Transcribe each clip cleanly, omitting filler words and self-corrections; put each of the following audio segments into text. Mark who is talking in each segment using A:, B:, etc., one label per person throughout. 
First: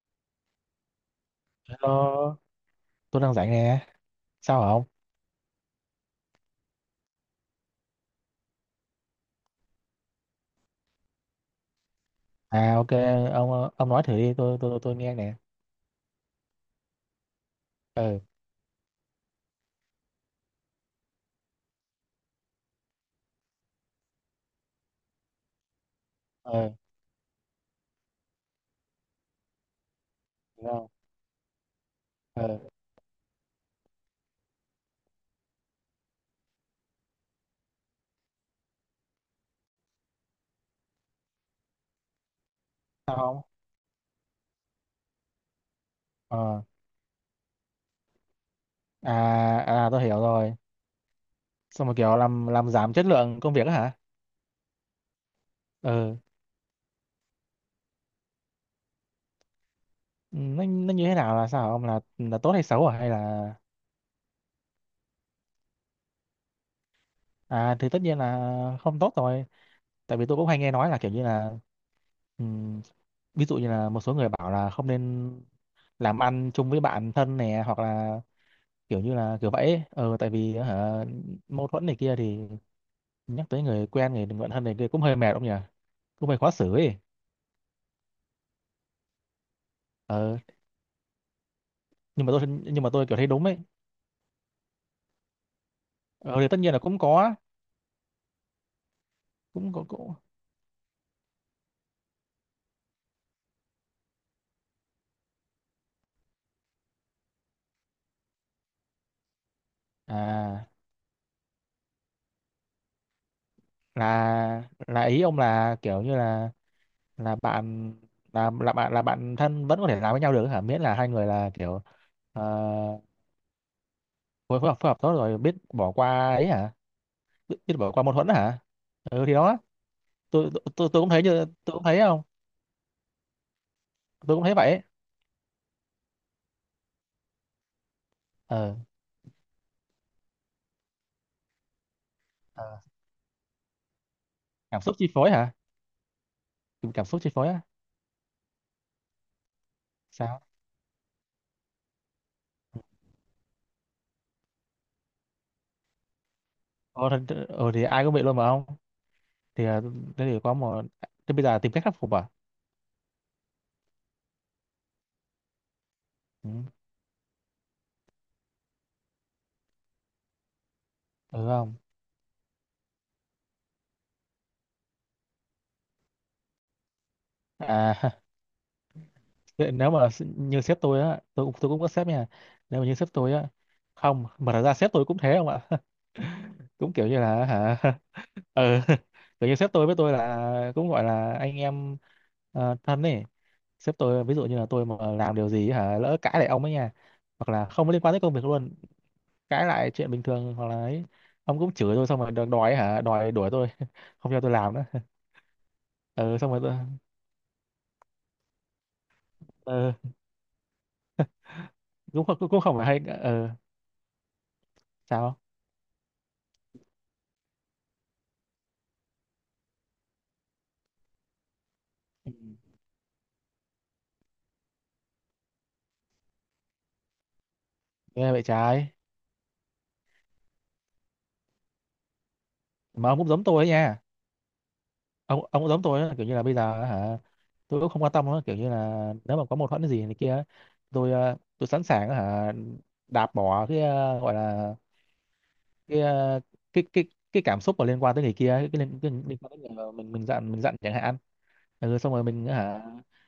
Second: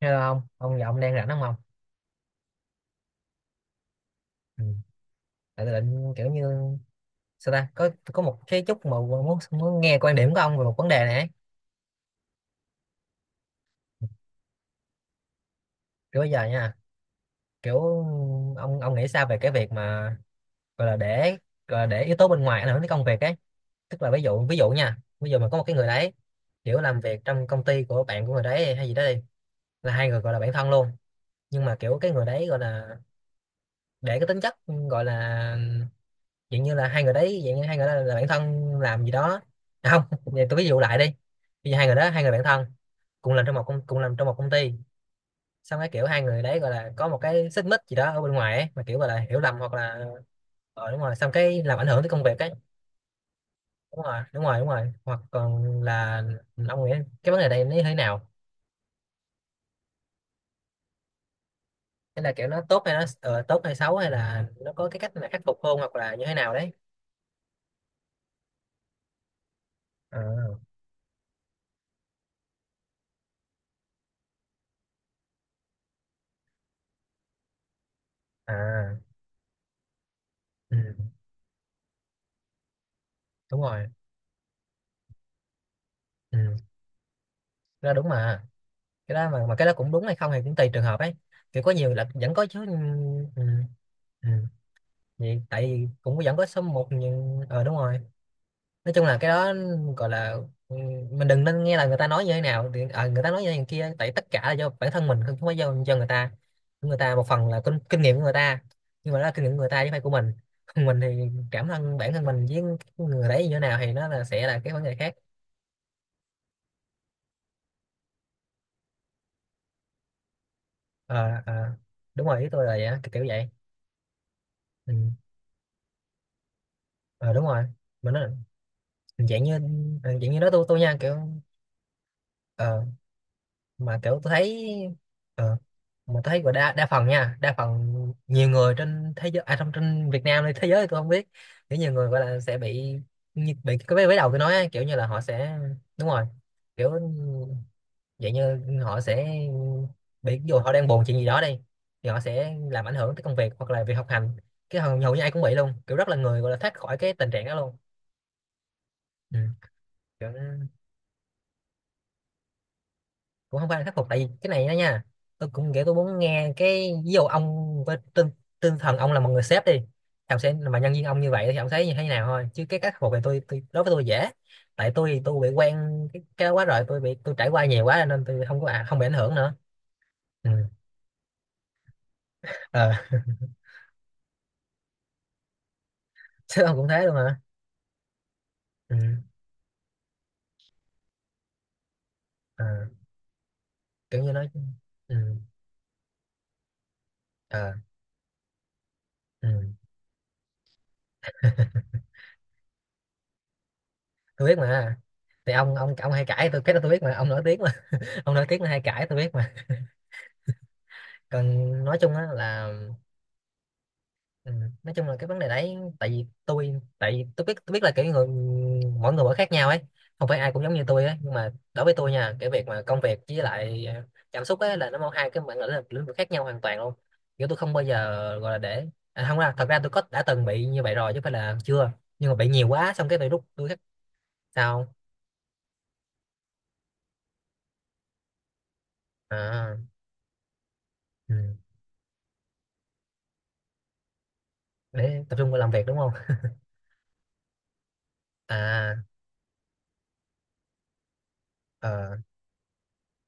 A: Hello, ông giọng đang rảnh đúng không?
B: Ờ, tôi đang rảnh nè. Sao
A: Ông,
B: hả
A: ừ.
B: ông?
A: Tại tôi định kiểu như, sao ta, có một cái chút mà muốn muốn nghe quan điểm của ông về một vấn đề này ấy.
B: À ok, ông nói thử đi, tôi nghe nè.
A: Kiểu bây giờ nha, kiểu
B: Ừ,
A: ông nghĩ sao về cái việc mà gọi là để, gọi là để yếu tố bên ngoài ảnh hưởng đến công việc ấy, tức là ví dụ, nha, ví dụ mà có một cái người đấy
B: ừ,
A: kiểu làm việc trong công ty của bạn của người đấy hay gì đó đi, là hai người gọi là bạn
B: đúng
A: thân
B: không?
A: luôn, nhưng mà kiểu cái người đấy gọi
B: Ừ,
A: là để cái tính chất, gọi là dạng như là hai người đấy, dạng như hai người đó là bạn thân làm gì đó. À, không. Vậy tôi ví dụ lại đi, bây giờ hai người đó, hai người bạn thân,
B: sao không?
A: cùng làm trong một công ty, xong cái kiểu hai người đấy
B: Ờ,
A: gọi là có một cái xích mích gì đó ở bên ngoài ấy, mà kiểu gọi là hiểu lầm hoặc
B: à à
A: là,
B: tôi hiểu rồi.
A: đúng rồi, xong cái làm ảnh
B: Xong một
A: hưởng tới
B: kiểu
A: công việc
B: làm
A: ấy.
B: làm giảm chất lượng công việc á hả?
A: Đúng rồi, đúng rồi, đúng rồi, hoặc còn
B: Ừ.
A: là, ông nghĩ cái vấn đề này nó như thế nào?
B: Nó như thế nào là sao hả ông,
A: Hay là
B: là
A: kiểu
B: tốt
A: nó
B: hay
A: tốt,
B: xấu
A: hay
B: hả,
A: nó
B: hay là
A: tốt hay xấu, hay là nó có cái cách mà khắc phục hơn hoặc là như thế nào đấy.
B: à thì tất nhiên là không tốt rồi. Tại vì tôi cũng hay
A: À,
B: nghe nói là kiểu như là ừm, ví dụ như là một số người bảo là không nên làm ăn chung với bạn thân nè, hoặc là
A: à.
B: kiểu như là kiểu vậy ấy. Ờ tại vì
A: Ừ,
B: hả mâu thuẫn này kia thì nhắc
A: đúng
B: tới người
A: rồi.
B: quen người bạn thân này kia cũng hơi mệt ông nhỉ, cũng hơi
A: Ừ,
B: khó xử ấy.
A: ra đúng mà. Cái đó, mà cái đó cũng đúng hay không thì
B: Ờ
A: cũng tùy trường hợp ấy, kiểu có nhiều là
B: nhưng mà
A: vẫn
B: tôi,
A: có chứ. Ừ,
B: nhưng mà tôi kiểu thấy
A: ừ.
B: đúng ấy.
A: Ừ. Vậy, tại vì cũng vẫn
B: Ờ
A: có
B: thì tất
A: số
B: nhiên là
A: một,
B: cũng có,
A: nhưng đúng rồi. Nói chung là cái đó
B: cũng có
A: gọi
B: cũng
A: là, ừ, mình đừng nên nghe là người ta nói như thế nào thì, người ta nói như thế này kia, tại tất cả là do bản thân mình, không phải do người ta. Người ta một phần là kinh nghiệm của người ta, nhưng mà đó là kinh nghiệm của người ta chứ không phải của mình.
B: à
A: Mình thì cảm thân, bản thân mình với người đấy như thế nào thì nó là sẽ là
B: là
A: cái vấn đề
B: là
A: khác.
B: ý ông là kiểu như là bạn, là bạn, là bạn thân vẫn có thể làm với nhau được hả, miễn là hai người
A: Ờ,
B: là
A: ờ,
B: kiểu
A: đúng rồi,
B: ờ,
A: ý tôi là vậy á, kiểu kiểu vậy.
B: phối phối
A: Ừ.
B: hợp tốt rồi biết bỏ qua ấy hả,
A: ờ Đúng
B: biết,
A: rồi,
B: biết bỏ qua
A: mà
B: mâu
A: nó
B: thuẫn hả, ừ thì
A: dạng như,
B: đó.
A: dạng như đó,
B: tôi tôi
A: tôi
B: tôi
A: nha,
B: tôi cũng
A: kiểu,
B: thấy như tôi cũng thấy không,
A: ờ, mà kiểu tôi
B: tôi cũng thấy
A: thấy,
B: vậy ấy.
A: ờ, mà tôi thấy của đa đa phần nha, đa phần nhiều người
B: Ờ
A: trên thế giới, à, trong trên Việt Nam hay thế giới thì tôi không biết, kiểu nhiều người gọi là sẽ
B: ờ,
A: bị bị cái vế vế đầu tôi nói á,
B: cảm
A: kiểu
B: xúc
A: như là
B: chi
A: họ
B: phối hả,
A: sẽ, đúng rồi, kiểu
B: cảm xúc chi phối á.
A: dạng như họ sẽ bị,
B: Sao
A: ví dụ họ đang buồn chuyện gì đó đi, thì họ sẽ làm ảnh hưởng tới công việc hoặc là việc học hành, cái hầu như ai cũng bị luôn, kiểu rất là người gọi là thoát khỏi
B: ờ,
A: cái tình
B: thật-
A: trạng đó
B: ờ
A: luôn.
B: thì ai cũng bị luôn mà không.
A: Ừ.
B: Thì ờ, thế
A: Kiểu
B: thì có một, thế bây giờ tìm cách khắc phục à?
A: cũng không phải là khắc phục, tại vì cái này đó nha, tôi cũng nghĩ tôi muốn
B: Ừ,
A: nghe cái ví dụ, ông với tinh thần ông là một người sếp đi, thì ông sẽ, mà nhân viên ông như
B: ừ
A: vậy thì ông
B: không
A: thấy như thế nào thôi, chứ cái khắc phục này tôi đối với tôi dễ, tại tôi bị quen cái đó quá rồi, tôi bị tôi trải qua nhiều
B: à.
A: quá nên tôi không có, à, không bị ảnh hưởng nữa.
B: Thế nếu mà s-
A: Ừ.
B: như sếp tôi á, tôi cũng có sếp nha, nếu mà
A: ờ
B: như sếp tôi á, không mà thật ra sếp tôi cũng thế không ạ.
A: Sếp ông cũng
B: Cũng
A: thế
B: kiểu
A: luôn
B: như
A: hả?
B: là hả, ừ
A: Ừ.
B: kiểu như sếp tôi với tôi là cũng gọi là anh em
A: ờ
B: ờ, thân ấy. Sếp tôi
A: Kiểu như
B: ví dụ
A: nói.
B: như là tôi mà
A: Ừ.
B: làm điều gì hả, lỡ cãi lại ông ấy nha, hoặc là
A: Ờ,
B: không có liên quan tới công việc luôn,
A: ừ.
B: cãi lại chuyện bình thường hoặc là ấy, ông cũng chửi tôi xong rồi đòi đòi ấy hả, đòi đuổi tôi không cho
A: Tôi
B: tôi
A: biết
B: làm nữa.
A: mà, thì ông hay
B: Ờ
A: cãi,
B: xong rồi
A: tôi cái
B: tôi
A: đó tôi biết mà, ông nổi tiếng mà. Ông nổi tiếng là hay cãi, tôi biết mà.
B: ờ
A: Còn nói chung
B: cũng
A: á
B: không- cũng cũng
A: là,
B: không phải hay ờ
A: Ừ. Nói chung là cái vấn
B: sao.
A: đề đấy, tại vì tôi biết là kiểu người, mỗi người mỗi khác nhau ấy, không phải ai cũng giống như tôi ấy, nhưng mà đối với tôi
B: Ừ.
A: nha, cái việc mà công việc với lại cảm xúc ấy là nó hai cái bản lĩnh lĩnh vực khác nhau hoàn toàn luôn, kiểu tôi không bao giờ
B: Nghe vậy
A: gọi là để,
B: trái
A: à, không, ra thật ra tôi có đã từng bị như vậy rồi chứ không phải là chưa, nhưng mà bị nhiều quá, xong
B: mà
A: cái
B: ông
A: bị
B: cũng
A: rút,
B: giống tôi
A: tôi
B: ấy nha.
A: sao
B: Ông cũng giống tôi ấy, kiểu như là bây giờ hả, tôi cũng không quan tâm nữa, kiểu như là nếu mà có mâu
A: à.
B: thuẫn gì này kia, tôi
A: Ừ.
B: ờ, tôi sẵn sàng hả đạp bỏ cái ờ, gọi là
A: Để tập trung vào làm việc đúng
B: cái
A: không?
B: ờ, cái cái cảm xúc mà liên quan tới người kia,
A: À.
B: cái liên quan tới người mà mình giận, mình giận chẳng hạn. Ừ, xong
A: ờ
B: rồi mình hả,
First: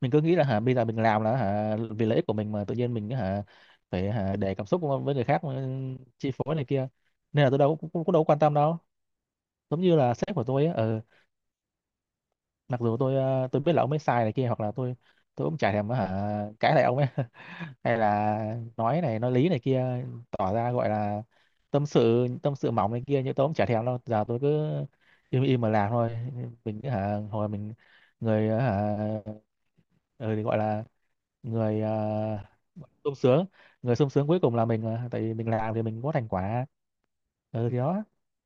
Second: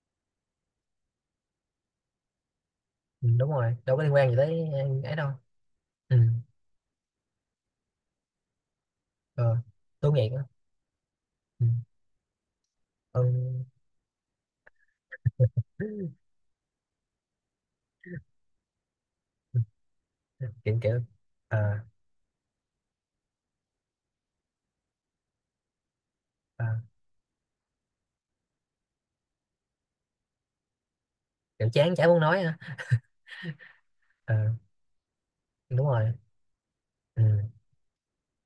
B: mình cứ nghĩ là hả bây giờ mình làm là hả vì lợi ích của mình, mà tự nhiên mình
A: ừ,
B: hả
A: đúng rồi, đâu có
B: phải
A: liên quan gì
B: hả để cảm
A: tới.
B: xúc
A: Ừ,
B: với
A: ấy
B: người
A: đâu.
B: khác mà
A: Ừ.
B: chi phối này kia, nên là tôi đâu cũng, cũng, cũng đâu có quan tâm đâu,
A: ờ
B: giống như
A: tôi
B: là
A: nghĩ.
B: sếp của tôi á. Ừ,
A: Ừ.
B: mặc dù tôi
A: Ừ.
B: ờ, tôi biết là ông ấy sai này kia hoặc là tôi cũng chả thèm hả cãi lại ông ấy hay là nói này nói lý này kia, tỏ ra
A: kiểu
B: gọi
A: kiểu
B: là
A: à,
B: tâm sự, tâm sự mỏng này kia, nhưng tôi cũng chả thèm đâu, giờ tôi cứ im im mà làm thôi.
A: à,
B: Mình hả hồi mình, người hả, ừ, thì gọi là
A: kiểu
B: người
A: chán chả muốn nói á.
B: sung sướng, người sung sướng cuối
A: À,
B: cùng là mình mà, tại vì mình làm thì
A: đúng
B: mình
A: rồi.
B: có thành quả.
A: Ừ.
B: Ừ thì đó.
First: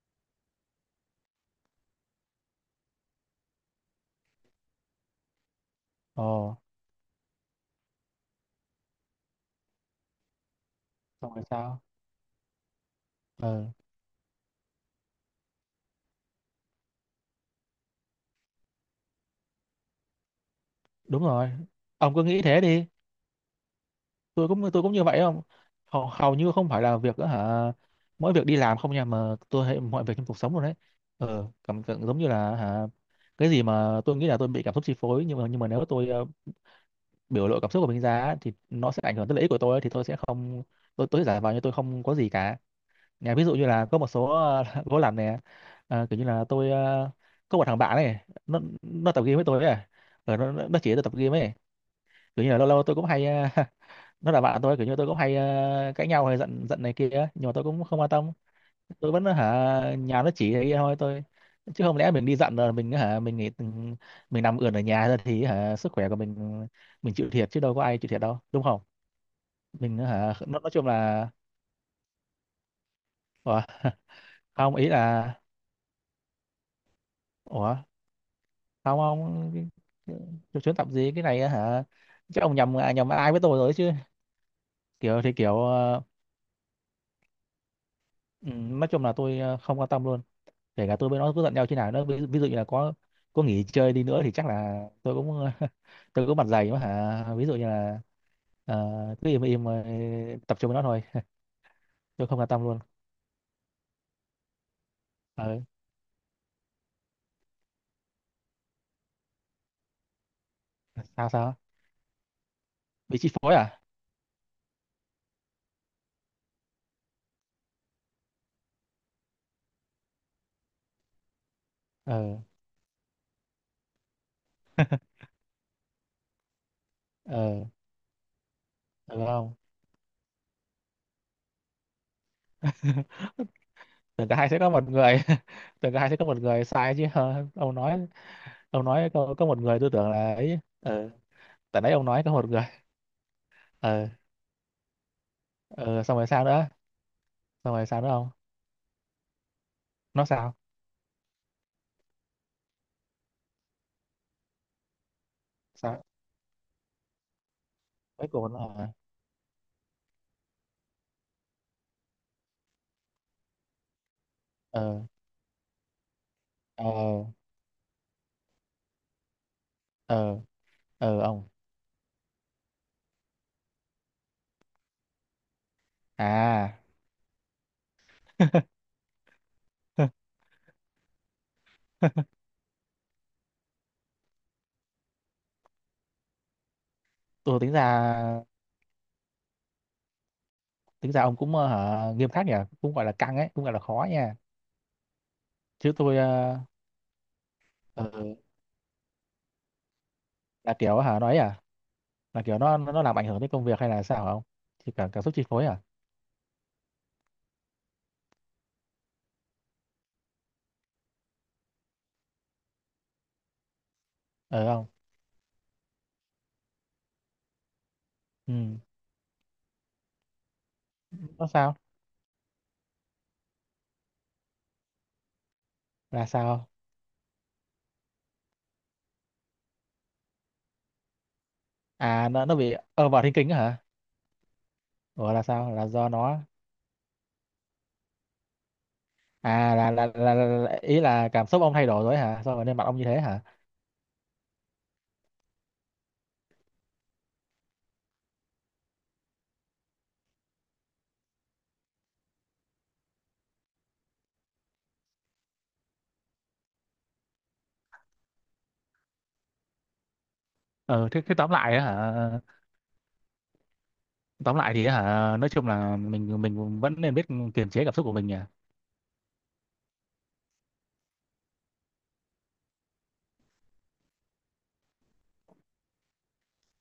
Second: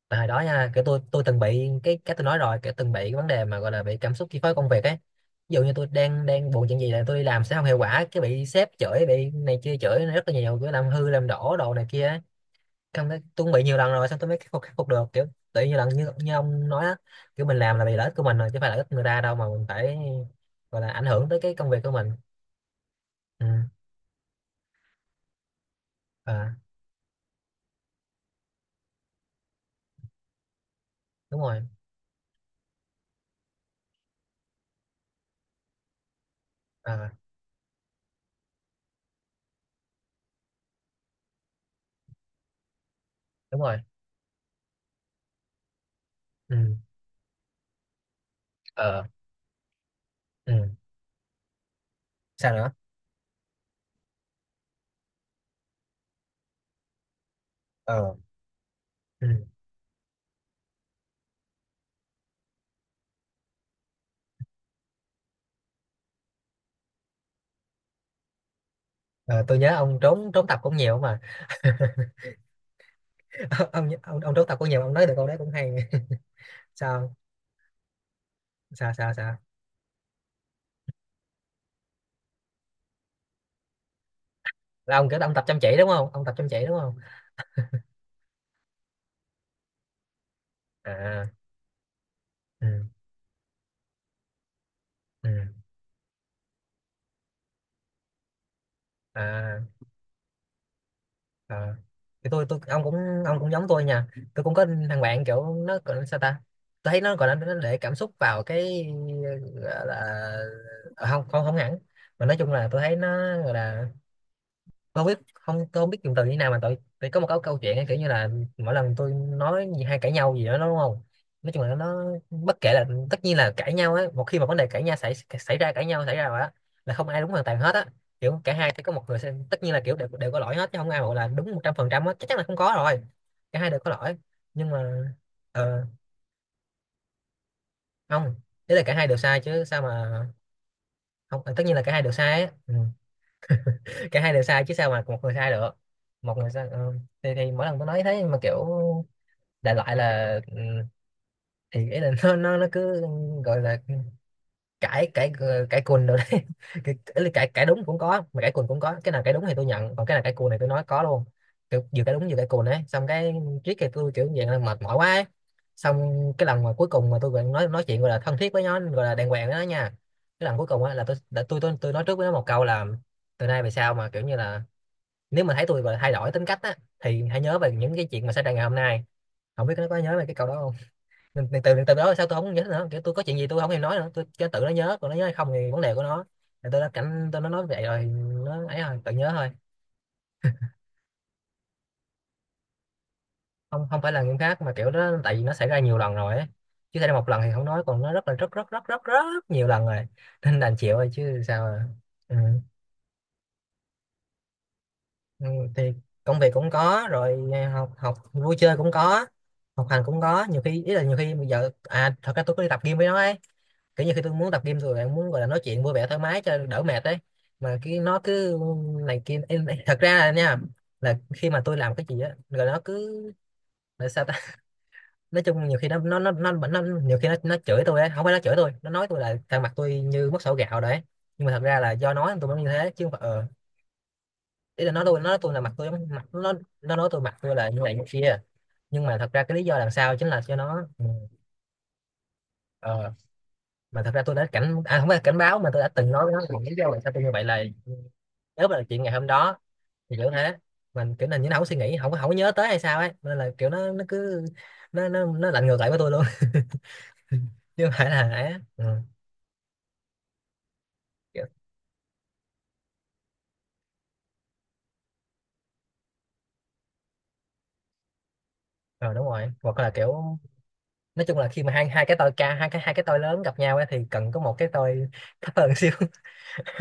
A: Tại hồi đó nha, kiểu tôi từng bị cái tôi nói rồi, kiểu từng bị cái vấn đề mà gọi là bị cảm xúc chi phối công việc ấy, ví dụ như tôi đang
B: Ồ,
A: đang buồn chuyện gì là tôi đi làm sẽ không hiệu quả, cái bị sếp chửi, bị này kia chửi rất là nhiều, kiểu làm hư làm
B: xong rồi
A: đổ đồ
B: sao?
A: này kia ấy. Xong cái tôi cũng bị
B: Ừ
A: nhiều lần rồi, xong tôi mới khắc phục được, kiểu tự nhiên lần như ông nói á, kiểu mình làm là vì lợi ích của mình rồi chứ phải lợi ích người ta đâu mà mình phải gọi là ảnh
B: đúng
A: hưởng tới
B: rồi,
A: cái công việc của mình.
B: ông cứ nghĩ thế đi.
A: Ừ.
B: Tôi cũng, tôi cũng như vậy không. Hầu, hầu
A: À,
B: như không phải là việc đó, hả, mỗi việc đi làm không nha, mà tôi thấy mọi việc trong cuộc sống luôn đấy.
A: đúng
B: Ừ
A: rồi.
B: cảm tưởng giống như là hả cái gì mà tôi nghĩ là tôi bị cảm xúc chi phối, nhưng mà nếu tôi ờ,
A: À,
B: biểu lộ cảm xúc của mình ra á, thì nó sẽ ảnh hưởng tới lợi ích của tôi ấy, thì tôi sẽ không, tôi sẽ giả vờ như tôi không có gì cả. Nhà ví dụ
A: đúng
B: như
A: rồi.
B: là có một số ờ, gỗ lặn này. Ờ, kiểu như là
A: Ừ.
B: tôi ờ, có một thằng bạn này, nó
A: Ờ.
B: nó tập game với tôi ấy. Ờ, nó nó
A: Ừ,
B: nó chỉ tôi tập game ấy, kiểu như
A: sao
B: là lâu
A: nữa?
B: lâu tôi cũng hay ờ, nó là bạn tôi, kiểu như tôi cũng hay ờ, cãi nhau hay giận, giận này kia ấy. Nhưng mà tôi cũng không quan
A: Ờ.
B: tâm, tôi vẫn
A: Ừ.
B: hả nhà nó chỉ này thôi tôi, chứ không lẽ mình đi giận rồi mình hả mình nghỉ, mình nằm ườn ở nhà ra thì hả sức khỏe của mình chịu thiệt chứ đâu có ai chịu thiệt đâu, đúng không?
A: Ờ, tôi nhớ
B: Mình
A: ông trốn
B: hả
A: trốn tập
B: nó nói
A: cũng
B: chung
A: nhiều mà.
B: là Ủa?
A: ông, ông ông trốn tập cũng
B: Không
A: nhiều,
B: ý
A: ông nói được câu
B: là
A: đấy cũng hay. Sao,
B: Ủa,
A: sao,
B: không
A: sao, sao?
B: không cái- cái- cái chuyến tập gì cái này á hả, chắc ông nhầm, à, nhầm ai với tôi rồi chứ.
A: Là ông kiểu
B: Kiểu
A: ông
B: thì
A: tập
B: kiểu
A: chăm chỉ đúng
B: ờ,
A: không? Ông tập chăm chỉ đúng không?
B: ừ, nói chung là tôi ờ, không quan tâm luôn, kể cả tôi với
A: À.
B: nó cứ giận nhau thế nào nữa, ví, ví dụ như là
A: Ừ.
B: có nghỉ chơi đi nữa thì chắc là tôi cũng
A: Ừ.
B: tôi cũng mặt dày mà hả, ví dụ như là ờ, cứ im
A: À,
B: im ờ, tập trung với nó thôi,
A: à.
B: tôi
A: Thì
B: không
A: tôi
B: quan
A: tôi
B: tâm luôn.
A: ông cũng giống tôi nha, tôi cũng có thằng bạn kiểu
B: Ờ,
A: nó gọi là sao ta, tôi thấy nó gọi là nó để cảm xúc vào cái gọi là, à, không,
B: sao
A: không không
B: sao,
A: hẳn, mà nói chung là tôi thấy nó
B: bị chi
A: gọi
B: phối à?
A: là, tôi không biết, không, tôi không biết dùng từ như nào, mà tôi phải có một câu câu chuyện ấy, kiểu như là mỗi lần tôi nói gì hay cãi nhau gì đó nó đúng không, nói chung là nó
B: Ờ
A: bất kể là, tất nhiên là cãi nhau ấy, một khi mà vấn đề cãi nhau xảy xảy ra, cãi nhau xảy ra rồi á, là không ai đúng hoàn toàn
B: ờ
A: hết á, kiểu cả hai phải có một người
B: được không.
A: tất nhiên là kiểu đều có lỗi hết, chứ không ai gọi là đúng 100% á, chắc chắn là không có rồi, cả hai đều có lỗi,
B: Tưởng cả hai sẽ
A: nhưng
B: có
A: mà
B: một người
A: ờ,
B: tưởng cả hai sẽ có một người sai chứ, ờ, ông nói,
A: không, thế là
B: ông
A: cả hai
B: nói
A: đều sai
B: có một
A: chứ
B: người,
A: sao
B: tôi tưởng
A: mà.
B: là ấy. Ờ
A: Không, tất nhiên là
B: tại
A: cả
B: nãy
A: hai
B: ông
A: đều
B: nói có
A: sai
B: một
A: ấy.
B: người
A: Ừ.
B: ờ.
A: Cả hai đều sai chứ sao mà một người sai được?
B: Ờ xong rồi
A: Một
B: sao
A: người
B: nữa,
A: sai. Ừ. thì mỗi
B: xong
A: lần
B: rồi
A: tôi nói
B: sao nữa
A: thế
B: ông,
A: mà kiểu đại loại
B: nó
A: là,
B: sao?
A: thì ý là nó cứ gọi là cãi, cãi
B: Sao
A: cùn rồi đấy. Ý là cãi cãi đúng cũng có
B: mấy
A: mà cãi
B: cùng
A: cùn
B: nó.
A: cũng có, cái nào cãi đúng thì tôi nhận, còn cái nào cãi cùn này tôi nói có luôn, kiểu vừa cãi đúng vừa cãi cùn ấy, xong cái triết thì tôi kiểu dạng là mệt mỏi
B: Ờ
A: quá ấy. Xong cái lần mà
B: ờ
A: cuối cùng mà tôi gọi nói chuyện gọi là thân thiết với nó, gọi là đàng hoàng với nó nha,
B: ờ
A: cái lần cuối cùng á là
B: ờ ờ ông
A: tôi nói trước với nó một câu là, từ nay về sau mà kiểu như là nếu mà thấy tôi và thay đổi tính cách á,
B: à.
A: thì hãy nhớ về những cái chuyện mà xảy ra ngày hôm nay. Không biết nó có nhớ về cái câu đó không, nên từ từ đó sao tôi không nhớ nữa, kiểu tôi có chuyện gì tôi không thèm nói nữa, tôi cho tự nó nhớ, còn nó nhớ hay không thì vấn đề của nó. Thì tôi đã cảnh tôi nó
B: Tôi
A: nói
B: tính
A: vậy rồi,
B: ra,
A: nó ấy rồi tự nhớ thôi.
B: tính ra ông cũng ờ, hả, nghiêm khắc nhỉ, cũng gọi là căng ấy, cũng gọi là
A: Không, không
B: khó
A: phải là
B: nha.
A: nghiêm khắc mà kiểu đó, tại vì nó xảy ra
B: Chứ
A: nhiều lần
B: tôi
A: rồi ấy,
B: ờ,
A: chứ xảy ra một lần thì không nói, còn nó
B: ờ,
A: rất là rất rất rất rất rất nhiều lần rồi, nên
B: là
A: đành chịu
B: kiểu
A: thôi
B: hả nói
A: chứ
B: à,
A: sao. À. Ừ.
B: là kiểu nó làm ảnh hưởng tới công việc hay là sao hả ông, thì cả cảm xúc chi
A: Ừ,
B: phối à?
A: thì công việc cũng có rồi à, học học vui chơi cũng có, học hành cũng có. Nhiều khi ý là nhiều khi bây giờ thật ra tôi có đi tập gym với nó ấy, kiểu như khi tôi muốn tập
B: Ờ
A: gym
B: không,
A: rồi bạn muốn gọi là nói chuyện vui vẻ thoải mái cho đỡ mệt đấy, mà cái nó
B: ừ
A: cứ này kia. Ê, thật ra là nha, là
B: nó
A: khi mà
B: sao,
A: tôi làm cái gì á rồi nó cứ là sao ta. Nói chung nhiều khi nó nó
B: là
A: nó nó,
B: sao
A: nó nhiều khi nó chửi tôi ấy, không phải nó chửi tôi, nó nói tôi là thằng mặt tôi như mất sổ gạo đấy. Nhưng mà thật ra là do
B: à,
A: nói tôi
B: nó
A: mới như
B: bị
A: thế chứ
B: ờ
A: không phải-
B: vào thiên
A: ờ
B: kinh á hả,
A: ý là nó
B: gọi
A: nói
B: là
A: tôi là mặt
B: sao
A: tôi
B: là do
A: mặt
B: nó,
A: nó. Nó nói tôi mặt tôi là như này như kia, nhưng mà thật ra cái lý
B: à
A: do làm sao chính là cho
B: là
A: nó.
B: ý
A: Ừ,
B: là cảm xúc ông thay đổi rồi hả sao mà nên mặt ông như
A: ờ,
B: thế hả?
A: mà thật ra tôi đã cảnh à không phải là cảnh báo, mà tôi đã từng nói với nó là lý do làm sao tôi như vậy là nếu mà là chuyện ngày hôm đó thì kiểu thế. Mình kiểu là như nó không có suy nghĩ, không có nhớ tới hay sao ấy, nên là kiểu nó cứ nó lạnh ngược lại với tôi luôn. Chứ không phải là ấy á. Ừ.
B: Ờ thế, thế
A: Kiểu,
B: tóm lại á hả, tóm lại thì á hả nói chung là mình vẫn nên biết kiềm chế cảm xúc của mình nhỉ.
A: ờ, đúng rồi, hoặc là kiểu nói chung là khi mà hai hai cái tôi hai cái tôi lớn gặp nhau ấy, thì cần có một cái tôi thấp hơn xíu.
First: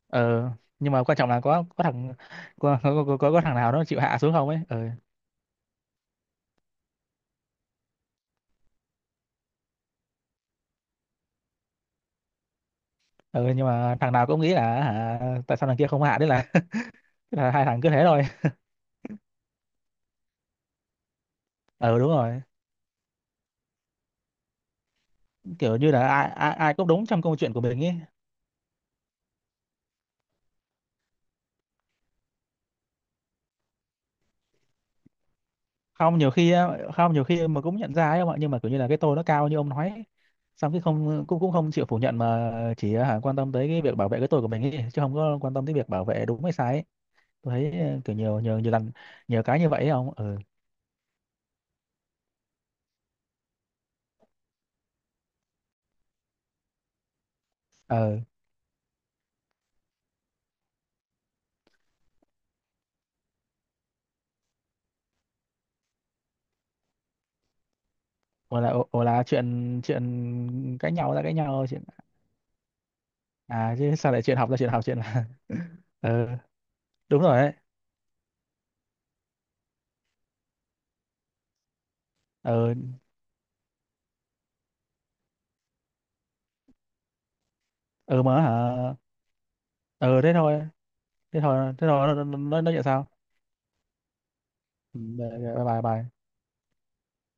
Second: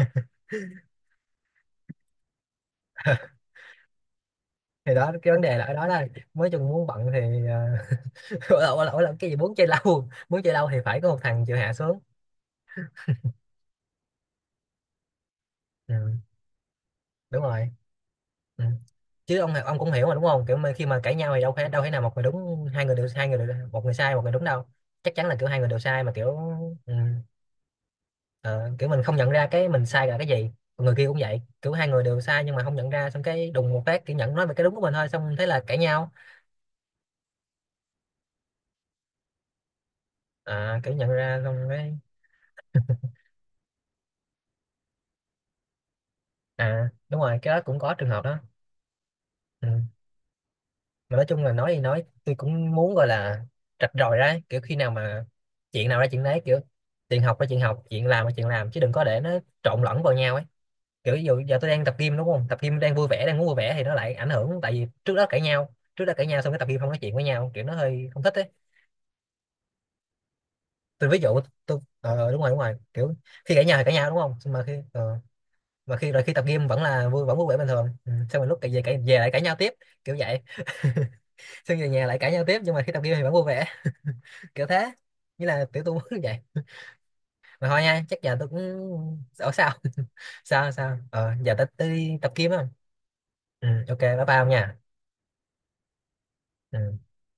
B: Ờ nhưng mà quan trọng là có thằng, có thằng nào nó chịu hạ xuống không ấy ờ.
A: Thì đó, cái vấn đề là ở đó, là mới chung muốn bận thì lỗi lỗi lỗi là cái gì muốn chơi lâu, muốn chơi lâu thì phải có một thằng chịu hạ xuống.
B: Ờ nhưng mà thằng nào cũng nghĩ là hả tại sao thằng kia
A: Ừ,
B: không hạ đấy
A: đúng
B: là hai
A: rồi.
B: thằng cứ thế thôi.
A: Ừ. Chứ ông cũng hiểu mà đúng không, kiểu mà khi mà cãi nhau thì đâu thể
B: Ờ
A: nào
B: đúng
A: một người
B: rồi,
A: đúng, một người sai một người đúng đâu. Chắc chắn là kiểu hai người
B: kiểu
A: đều
B: như
A: sai
B: là
A: mà
B: ai
A: kiểu.
B: ai ai cũng
A: Ừ,
B: đúng trong câu chuyện của mình ấy.
A: ờ, kiểu mình không nhận ra cái mình sai là cái gì, còn người kia cũng vậy, kiểu hai người đều sai nhưng mà không nhận ra, xong cái đùng một phát kiểu nhận nói về cái đúng của mình thôi, xong thế là cãi nhau.
B: Không nhiều khi á- không nhiều khi mà cũng nhận ra ấy ông ạ, nhưng mà kiểu như là cái tôi nó cao như ông nói ấy. Xong
A: À,
B: cái
A: kiểu nhận
B: không
A: ra
B: cũng cũng
A: xong
B: không chịu
A: cái
B: phủ nhận mà chỉ à, hả, quan tâm tới cái việc bảo vệ cái tôi của mình ấy, chứ không có quan tâm tới việc bảo vệ đúng hay sai ấy.
A: à đúng rồi, cái
B: Tôi
A: đó cũng
B: thấy
A: có
B: ờ,
A: trường
B: kiểu
A: hợp đó.
B: nhiều nhiều nhiều lần, nhiều cái
A: Ừ.
B: như vậy ấy ông. Ừ
A: Mà nói chung là nói thì nói, tôi cũng muốn gọi là rạch ròi ra kiểu khi nào mà chuyện nào ra chuyện đấy, kiểu chuyện học ra chuyện học, chuyện
B: ờ.
A: làm ra chuyện làm, chứ đừng có để nó trộn lẫn vào nhau ấy. Kiểu ví dụ giờ tôi đang tập gym đúng không, tập gym đang vui vẻ, đang muốn vui vẻ, thì nó lại ảnh hưởng tại vì trước đó cãi nhau, trước đó cãi nhau xong cái tập gym không nói chuyện với nhau kiểu nó hơi không thích ấy.
B: Hoặc là, hoặc là chuyện, chuyện cãi
A: Tôi
B: nhau
A: ví
B: ra cãi
A: dụ
B: nhau,
A: tôi
B: chuyện
A: ờ, đúng rồi đúng rồi, kiểu khi cãi
B: à,
A: nhau thì cãi
B: chứ
A: nhau
B: sao
A: đúng
B: lại
A: không,
B: chuyện học
A: xong
B: ra
A: mà
B: chuyện
A: khi
B: học, chuyện là
A: mà
B: ừ
A: khi tập gym vẫn là
B: đúng
A: vui, vẫn
B: rồi
A: vui
B: ấy.
A: vẻ bình thường. Ừ. Xong rồi lúc cãi về lại cãi nhau tiếp, kiểu vậy. Xong về nhà lại cãi nhau tiếp, nhưng
B: Ừ
A: mà khi tập gym thì vẫn vui vẻ. Kiểu thế, như là tiểu tu muốn vậy. Mà thôi nha, chắc
B: ừ
A: giờ
B: mà
A: tôi
B: hả,
A: cũng ở sao.
B: ừ thế thôi,
A: Sao sao ờ
B: thế
A: giờ
B: thôi, thế
A: tới
B: thôi
A: đi tập gym không.
B: nó nhận sao.
A: Ừ, ok bye bye ông nha.
B: Ừ, bye bye bye.
A: Ừ.